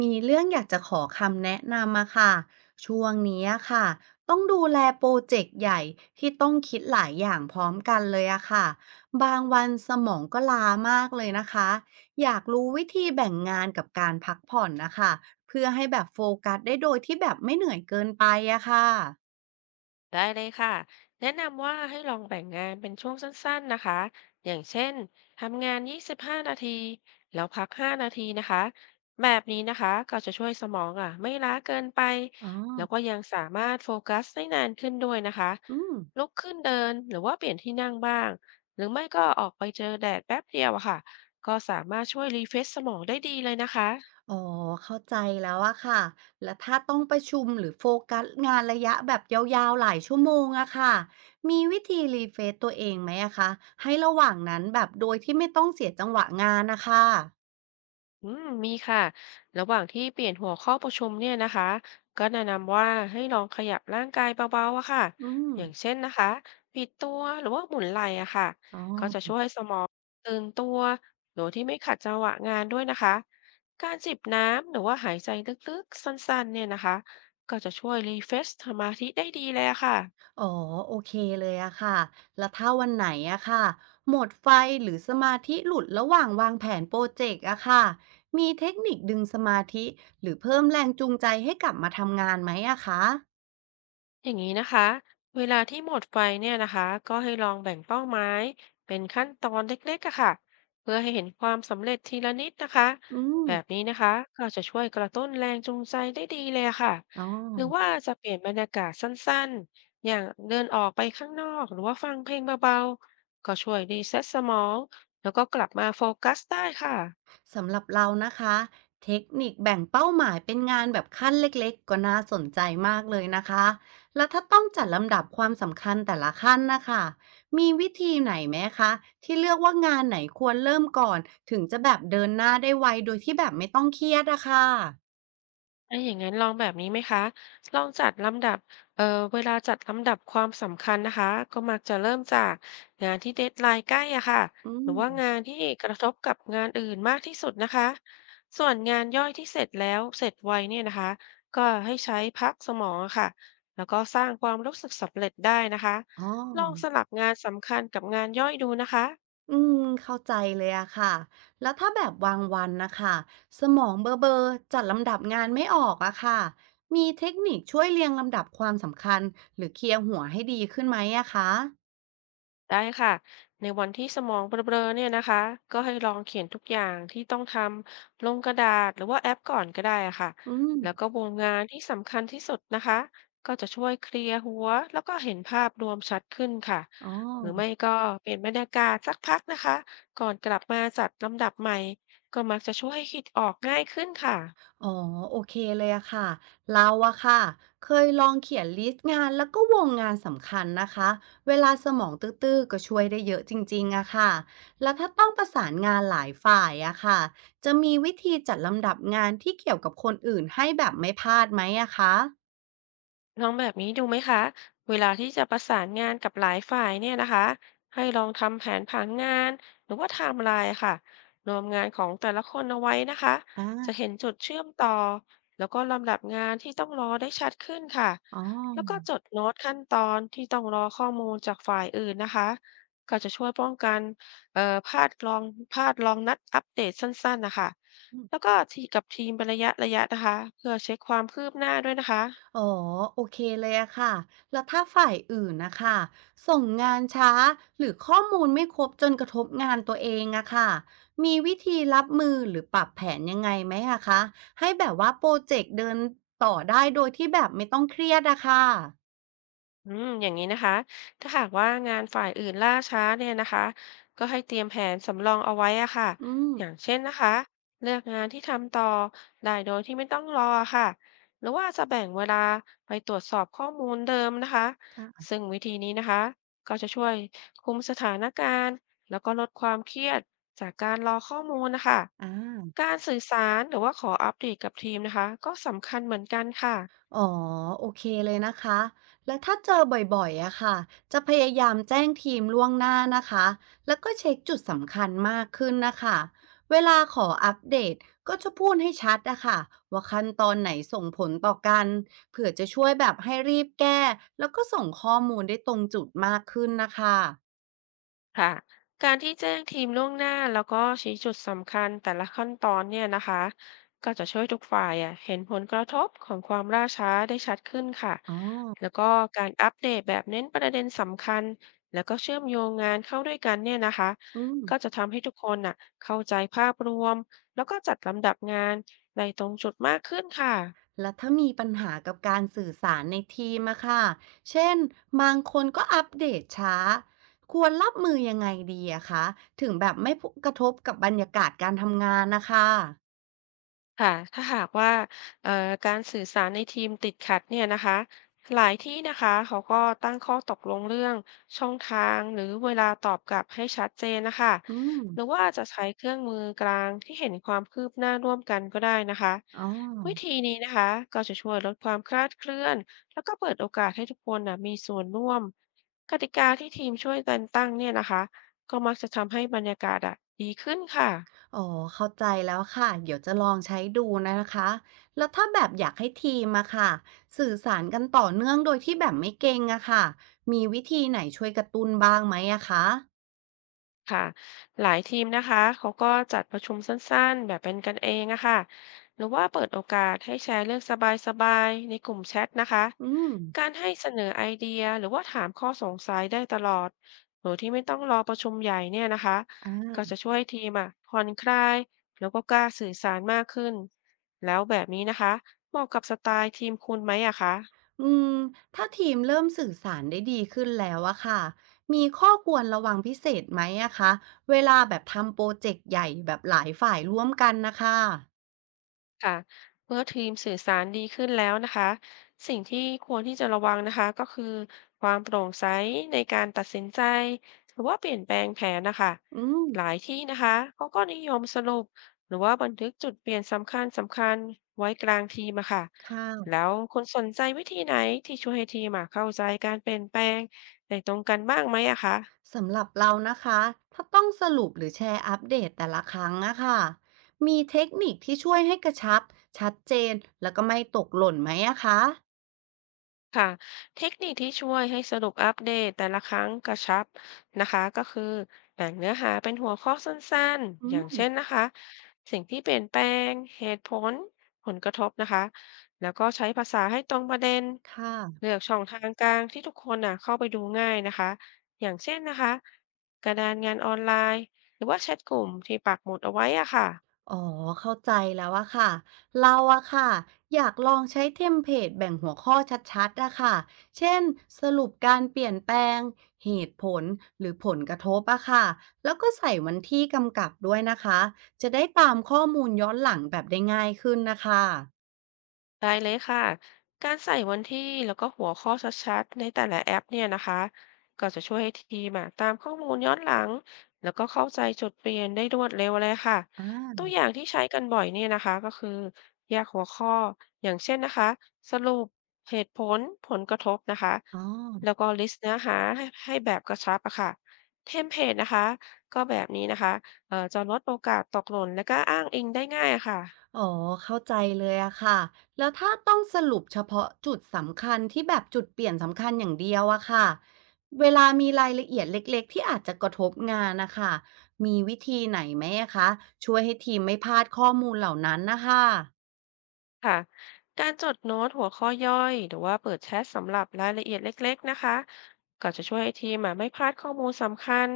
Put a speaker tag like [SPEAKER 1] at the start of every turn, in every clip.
[SPEAKER 1] มีเรื่องอยากจะขอคำแนะนำมะค่ะช่วงนี้อะค่ะต้องดูแลโปรเจกต์ใหญ่ที่ต้องคิดหลายอย่างพร้อมกันเลยอะค่ะบางวันสมองก็ล้ามากเลยนะคะอยากรู้วิธีแบ่งงานกับการพักผ่อนนะคะเพื่อให้แบบโฟกัสได้โดยที่แบบไม่เหนื่อยเกินไปอะค่ะ
[SPEAKER 2] ได้เลยค่ะแนะนำว่าให้ลองแบ่งงานเป็นช่วงสั้นๆนะคะอย่างเช่นทำงาน 25 นาทีแล้วพัก 5 นาทีนะคะแบบนี้นะคะก็จะช่วยสมองอ่ะไม่ล้าเกินไป
[SPEAKER 1] อ๋อ
[SPEAKER 2] แล้วก็ยังสามารถโฟกัสได้นานขึ้นด้วยนะคะ
[SPEAKER 1] อืม
[SPEAKER 2] ลุกขึ้นเดินหรือว่าเปลี่ยนที่นั่งบ้างหรือไม่ก็ออกไปเจอแดดแป๊บเดียวอะค่ะก็สามารถช่วยรีเฟรชสมองได้ดีเลยนะคะ
[SPEAKER 1] อ๋อเข้าใจแล้วอะค่ะแล้วถ้าต้องประชุมหรือโฟกัสงานระยะแบบยาวๆหลายชั่วโมงอะค่ะมีวิธีรีเฟรชตัวเองไหมอะคะให้ระหว่างนั้นแบบโดยที่ไม่ต้องเสียจังหวะงานนะคะ
[SPEAKER 2] อืมมีค่ะระหว่างที่เปลี่ยนหัวข้อประชุมเนี่ยนะคะก็แนะนำว่าให้ลองขยับร่างกายเบาๆอะค่ะ
[SPEAKER 1] อืม
[SPEAKER 2] อย่างเช่นนะคะบิดตัวหรือว่าหมุนไหล่อะค่ะ
[SPEAKER 1] อ๋อ
[SPEAKER 2] ก็จะช่วยให้สมองตื่นตัวโดยที่ไม่ขัดจังหวะงานด้วยนะคะการจิบน้ำหรือว่าหายใจลึกๆสั้นๆเนี่ยนะคะก็จะช่วยรีเฟรชสมาธิได้ดีเลยอะค่ะ
[SPEAKER 1] อ๋อโอเคเลยอะค่ะแล้วถ้าวันไหนอะค่ะหมดไฟหรือสมาธิหลุดระหว่างวางแผนโปรเจกต์อะค่ะมีเทคนิคดึงสมาธิหรือเพิ่มแรงจูงใจให้กลับมาทำงานไหมอะคะ
[SPEAKER 2] อย่างนี้นะคะ เวลาที่หมดไฟเนี่ยนะคะก็ให้ลองแบ่งเป้าหมายเป็นขั้นตอนเล็กๆอะค่ะเพื่อให้เห็นความสำเร็จทีละนิดนะคะ
[SPEAKER 1] อืม
[SPEAKER 2] แบบนี้นะคะก็จะช่วยกระตุ้นแรงจูงใจได้ดีเลยอะค่ะ
[SPEAKER 1] อ๋อ
[SPEAKER 2] หรือว่าจะเปลี่ยนบรรยากาศสั้นๆ อย่างเดินออกไปข้างนอกหรือว่าฟังเพลงเบาๆก็ช่วยรีเซ็ตสมองแล้วก็กลับมาโฟกัสได้ค่ะ
[SPEAKER 1] สำหรับเรานะคะเทคนิคแบ่งเป้าหมายเป็นงานแบบขั้นเล็กๆก็น่าสนใจมากเลยนะคะแล้วถ้าต้องจัดลำดับความสำคัญแต่ละขั้นนะคะมีวิธีไหนไหมคะที่เลือกว่างานไหนควรเริ่มก่อนถึงจะแบบเดินหน้าได้ไวโดยที่แบบไม่ต้องเครียดอะค่ะ
[SPEAKER 2] ถ้าอย่างนั้นลองแบบนี้ไหมคะ ลองจัดลำดับ เอ่อเวลาจัดลำดับความสำคัญนะคะก็มักจะเริ่มจากงานที่เดดไลน์ใกล้อะค่ะ
[SPEAKER 1] อื
[SPEAKER 2] หรือ
[SPEAKER 1] ม
[SPEAKER 2] ว่างานที่กระทบกับงานอื่นมากที่สุดนะคะส่วนงานย่อยที่เสร็จแล้วเสร็จไวเนี่ยนะคะก็ให้ใช้พักสมองอะค่ะแล้วก็สร้างความรู้สึกสำเร็จได้นะคะ
[SPEAKER 1] อ๋อ
[SPEAKER 2] ลองสลับงานสำคัญกับงานย่อยดูนะคะ
[SPEAKER 1] อืมเข้าใจเลยอะค่ะแล้วถ้าแบบวางวันนะคะสมองเบอเบอร์จัดลำดับงานไม่ออกอะค่ะมีเทคนิคช่วยเรียงลำดับความสำคัญหรือเคลียร์หัวให้ดีขึ้นไหมอะคะ
[SPEAKER 2] ได้ค่ะ ในวันที่สมองเบลอๆเนี่ยนะคะก็ให้ลองเขียนทุกอย่างที่ต้องทำลงกระดาษหรือว่าแอปก่อนก็ได้อะค่ะ
[SPEAKER 1] อื
[SPEAKER 2] แล้วก็
[SPEAKER 1] ม
[SPEAKER 2] วงงานที่สำคัญที่สุดนะคะก็จะช่วยเคลียร์หัวแล้วก็เห็นภาพรวมชัดขึ้นค่ะ
[SPEAKER 1] อ๋อ
[SPEAKER 2] หรือไม่ก็เปลี่ยนบรรยากาศสักพักนะคะก่อนกลับมาจัดลำดับใหม่ก็มักจะช่วยให้คิดออกง่ายขึ้นค่ะ
[SPEAKER 1] อ๋อโอเคเลยอะค่ะเราอะค่ะเคยลองเขียนลิสต์งานแล้วก็วงงานสำคัญนะคะเวลาสมองตื้อๆก็ช่วยได้เยอะจริงๆอะค่ะแล้วถ้าต้องประสานงานหลายฝ่ายอะค่ะจะมีวิธีจัดลำดับงานที่เกี่ยวกับคนอื่นให้แบบไม่พลาดไหมอะคะ
[SPEAKER 2] ลองแบบนี้ดูไหมคะเวลาที่จะประสานงานกับหลายฝ่ายเนี่ยนะคะให้ลองทำแผนผังงานหรือว่าไทม์ไลน์ค่ะรวมงานของแต่ละคนเอาไว้นะคะจะเห็
[SPEAKER 1] อ่า
[SPEAKER 2] นจุดเชื่อมต่อแล้วก็ลำดับงานที่ต้องรอได้ชัดขึ้นค่ะ
[SPEAKER 1] อ๋อ
[SPEAKER 2] แล้วก็จดโน้ตขั้นตอนที่ต้องรอข้อมูลจากฝ่ายอื่นนะคะก็จะช่วยป้องกันเอ่อพลาดลองพลาดลองนัดอัปเดตสั้นๆนะคะแล้วก็ทีกับทีมเป็นระยะนะคะเพื่อเช็คความคืบหน้าด้วยนะคะ
[SPEAKER 1] อ๋อโอเคเลยอะค่ะแล้วถ้าฝ่ายอื่นนะคะส่งงานช้าหรือข้อมูลไม่ครบจนกระทบงานตัวเองอะค่ะมีวิธีรับมือหรือปรับแผนยังไงไหมอะคะให้แบบว่าโปรเจกต์เดินต่อได้โดยที่แบบไม่ต้องเครียดอะค่ะ
[SPEAKER 2] อืมอย่างนี้นะคะถ้าหากว่างานฝ่ายอื่นล่าช้าเนี่ยนะคะก็ให้เตรียมแผนสำรองเอาไว้อะค่ะ
[SPEAKER 1] อืม
[SPEAKER 2] อย่างเช่นนะคะเลือกงานที่ทำต่อได้โดยที่ไม่ต้องรออะค่ะหรือว่าจะแบ่งเวลาไปตรวจสอบข้อมูลเดิมนะคะ
[SPEAKER 1] ค่ะ
[SPEAKER 2] ซึ่งวิธีนี้นะคะก็จะช่วยคุมสถานการณ์แล้วก็ลดความเครียดจากการรอข้อมูลนะคะ
[SPEAKER 1] อ่า
[SPEAKER 2] การสื่อสารหรือว่าขออัปเดตกับทีมนะคะก็สำคัญเหมือนกันค่ะ
[SPEAKER 1] อ๋อโอเคเลยนะคะแล้วถ้าเจอบ่อยๆอะค่ะจะพยายามแจ้งทีมล่วงหน้านะคะแล้วก็เช็คจุดสำคัญมากขึ้นนะคะเวลาขออัปเดตก็จะพูดให้ชัดอะค่ะว่าขั้นตอนไหนส่งผลต่อกันเผื่อจะช่วยแบบให้รีบแก้แล้วก็ส่งข้อมูลได้ตรงจุดมากขึ้นนะคะ
[SPEAKER 2] ค่ะการที่แจ้งทีมล่วงหน้าแล้วก็ชี้จุดสำคัญแต่ละขั้นตอนเนี่ยนะคะก็จะช่วยทุกฝ่ายอ่ะเห็นผลกระทบของความล่าช้าได้ชัดขึ้นค่ะ
[SPEAKER 1] อ๋อ
[SPEAKER 2] แล้วก็การอัปเดตแบบเน้นประเด็นสำคัญแล้วก็เชื่อมโยงงานเข้าด้วยกันเนี่ยนะคะ
[SPEAKER 1] อืม
[SPEAKER 2] ก็จะทำให้ทุกคนน่ะเข้าใจภาพรวมแล้วก็จัดลำดับงานในตรงจุดมากขึ้นค่ะ
[SPEAKER 1] แล้วถ้ามีปัญหากับการสื่อสารในทีมอะค่ะเช่นบางคนก็อัปเดตช้าควรรับมือยังไงดีอะคะถึงแบบไม่กระทบกับบรรยากาศการทำงานนะคะ
[SPEAKER 2] ค่ะถ้าหากว่าเอ่อการสื่อสารในทีมติดขัดเนี่ยนะคะหลายที่นะคะเขาก็ตั้งข้อตกลงเรื่องช่องทางหรือเวลาตอบกลับให้ชัดเจนนะคะ
[SPEAKER 1] อืม
[SPEAKER 2] หรือว่าจะใช้เครื่องมือกลางที่เห็นความคืบหน้าร่วมกันก็ได้นะคะ
[SPEAKER 1] อ๋อ
[SPEAKER 2] วิธีนี้นะคะก็จะช่วยลดความคลาดเคลื่อนแล้วก็เปิดโอกาสให้ทุกคนนะมีส่วนร่วมกติกาที่ทีมช่วยกันตั้งเนี่ยนะคะก็มักจะทำให้บรรยากาศอ่ะดีขึ้นค่ะ
[SPEAKER 1] อ๋อ เข้าใจแล้วค่ะ เดี๋ยวจะลองใช้ดูนะคะแล้วถ้าแบบอยากให้ทีมอะค่ะสื่อสารกันต่อเนื่องโดยที่แบบไม่เก่งอะค่ะมีวิธีไหนช่วยกระตุ้นบ้างไหมอะคะ
[SPEAKER 2] ค่ะหลายทีมนะคะเขาก็จัดประชุมสั้นๆแบบเป็นกันเองอะค่ะหรือว่าเปิดโอกาสให้แชร์เรื่องสบายๆในกลุ่มแชทนะคะ
[SPEAKER 1] อืม
[SPEAKER 2] การให้เสนอไอเดียหรือว่าถามข้อสงสัยได้ตลอดโดยที่ไม่ต้องรอประชุมใหญ่เนี่ยนะคะ
[SPEAKER 1] อ่
[SPEAKER 2] ก็
[SPEAKER 1] า
[SPEAKER 2] จะช่วยทีมอะผ่อนคลายแล้วก็กล้าสื่อสารมากขึ้นแล้วแบบนี้นะคะเหมาะกับสไตล์ทีมคุณไหมอะคะ
[SPEAKER 1] อืมถ้าทีมเริ่มสื่อสารได้ดีขึ้นแล้วอะค่ะ มีข้อควรระวังพิเศษไหมอะคะ เวลาแบบทำโปรเจกต์ใหญ่แบบหลายฝ่ายร่วมกันนะคะ
[SPEAKER 2] ค่ะเมื่อทีมสื่อสารดีขึ้นแล้วนะคะสิ่งที่ควรที่จะระวังนะคะก็คือความโปร่งใสในการตัดสินใจหรือว่าเปลี่ยนแปลงแผนนะคะ
[SPEAKER 1] อืม
[SPEAKER 2] หลายที่นะคะเขาก็นิยมสรุปหรือว่าบันทึกจุดเปลี่ยนสำคัญสำคัญไว้กลางทีมอะค่ะ
[SPEAKER 1] ค่
[SPEAKER 2] แล้
[SPEAKER 1] ะ
[SPEAKER 2] วคุณสนใจวิธีไหนที่ช่วยให้ทีมอะเข้าใจการเปลี่ยนแปลงในตรงกันบ้างไหมอะคะ
[SPEAKER 1] สำหรับเรานะคะ ถ้าต้องสรุปหรือแชร์อัปเดตแต่ละครั้งอะค่ะมีเทคนิคที่ช่วยให้กระชับ ชัดเจน แล้วก็ไม่ตกหล่นไหมอะคะ
[SPEAKER 2] ค่ะเทคนิคที่ช่วยให้สรุปอัปเดตแต่ละครั้งกระชับนะคะก็คือแบ่งเนื้อหาเป็นหัวข้อสั้นๆ
[SPEAKER 1] อื
[SPEAKER 2] อย่าง
[SPEAKER 1] ม
[SPEAKER 2] เช่นนะคะสิ่งที่เปลี่ยนแปลงเหตุผลผลกระทบนะคะแล้วก็ใช้ภาษาให้ตรงประเด็น
[SPEAKER 1] ค่ะ
[SPEAKER 2] เลือกช่องทางกลางที่ทุกคนน่ะเข้าไปดูง่ายนะคะอย่างเช่นนะคะกระดานงานออนไลน์หรือว่าแชทกลุ่มที่ปักหมุดเอาไว้อะค่ะ
[SPEAKER 1] อ๋อเข้าใจแล้วอะค่ะเราอะค่ะอยากลองใช้เทมเพลตแบ่งหัวข้อชัดๆอะค่ะเช่นสรุปการเปลี่ยนแปลงเหตุผลหรือผลกระทบอะค่ะแล้วก็ใส่วันที่กำกับด้วยนะคะจะได้ตามข้อมูลย้อนหลังแบบได้ง่ายขึ้นนะคะ
[SPEAKER 2] ได้เลยค่ะ การใส่วันที่แล้วก็หัวข้อชัดๆในแต่ละแอปเนี่ยนะคะก็จะช่วยให้ทีมอะตามข้อมูลย้อนหลังแล้วก็เข้าใจจุดเปลี่ยนได้รวดเร็วเลยค่ะ
[SPEAKER 1] อ่
[SPEAKER 2] ตั
[SPEAKER 1] า
[SPEAKER 2] วอย่างที่ใช้กันบ่อยเนี่ยนะคะก็คือแยกหัวข้ออย่างเช่นนะคะสรุปเหตุผลผลกระทบนะคะ
[SPEAKER 1] อ๋อ
[SPEAKER 2] แล้วก็ลิสต์เนื้อหาให้แบบกระชับอะค่ะเทมเพลตนะคะก็แบบนี้นะคะจะลดโอกาสตกหล่นและก็อ้างอิงได้ง่ายอะค่ะ
[SPEAKER 1] อ๋อเข้าใจเลยอะค่ะแล้วถ้าต้องสรุปเฉพาะจุดสำคัญที่แบบจุดเปลี่ยนสำคัญอย่างเดียวอะค่ะเวลามีรายละเอียดเล็กๆที่อาจจะกระทบงานนะคะมีวิธีไหนไหมอะคะช่วยให้ทีมไม่พลาดข้อมูลเหล่านั้นนะคะ
[SPEAKER 2] ค่ะการจดโน้ตหัวข้อย่อยหรือว่าเปิดแชทสำหรับรายละเอียดเล็กๆนะคะก็จะช่วยให้ทีมอะไม่พลาดข้อมูลสำคัญ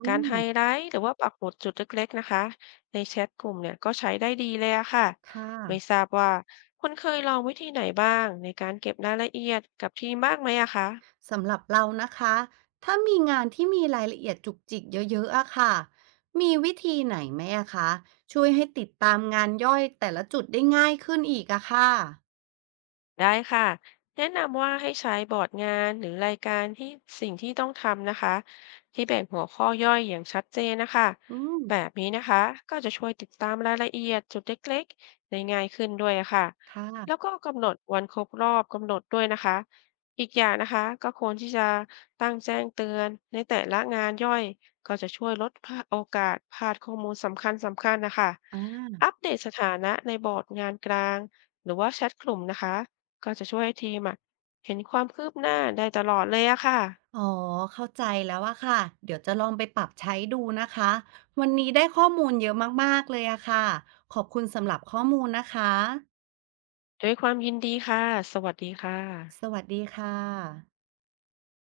[SPEAKER 1] อื
[SPEAKER 2] การ
[SPEAKER 1] ม
[SPEAKER 2] ไฮไลท์หรือว่าปักหมุดจุดเล็กๆนะคะในแชทกลุ่มเนี่ยก็ใช้ได้ดีเลยอะค่ะ
[SPEAKER 1] ค่ะ
[SPEAKER 2] ไม่ทราบว่าคุณเคยลองวิธีไหนบ้างในการเก็บรายละเอียดกับทีมบ้างไหมอะคะ
[SPEAKER 1] สำหรับเรานะคะถ้ามีงานที่มีรายละเอียดจุกจิกเยอะๆอะค่ะมีวิธีไหนไหมอะคะช่วยให้ติดตามงานย่อยแต่ละจุดได้ง่ายขึ้นอีกอะค่ะ
[SPEAKER 2] ได้ค่ะแนะนำว่าให้ใช้บอร์ดงานหรือรายการที่สิ่งที่ต้องทำนะคะที่แบ่งหัวข้อย่อยอย่างชัดเจนนะคะ
[SPEAKER 1] อืม
[SPEAKER 2] แบบนี้นะคะก็จะช่วยติดตามรายละเอียดจุดเล็กๆได้ง่ายขึ้นด้วยอะค่ะ
[SPEAKER 1] ค
[SPEAKER 2] แล้ว
[SPEAKER 1] ่ะ
[SPEAKER 2] ก็กำหนดวันครบรอบกำหนดด้วยนะคะอีกอย่างนะคะก็ควรที่จะตั้งแจ้งเตือนในแต่ละงานย่อยก็จะช่วยลดพลาดโอกาสพลาดข้อมูลสำคัญสำคัญนะคะ
[SPEAKER 1] อา
[SPEAKER 2] อัปเดตสถานะในบอร์ดงานกลางหรือว่าแชทกลุ่มนะคะ ก็จะช่วยให้ทีมอะเห็นความคืบหน้าได้ตลอดเลยอะค่ะ
[SPEAKER 1] อ๋อ เข้าใจแล้วอะค่ะ เดี๋ยวจะลองไปปรับใช้ดูนะคะ วันนี้ได้ข้อมูลเยอะมากๆเลยอะค่ะ ขอบคุณสำหรับข้อมูลนะคะ
[SPEAKER 2] ด้วยความยินดีค่ะสวัสดีค่ะ
[SPEAKER 1] สวัสดีค่ะ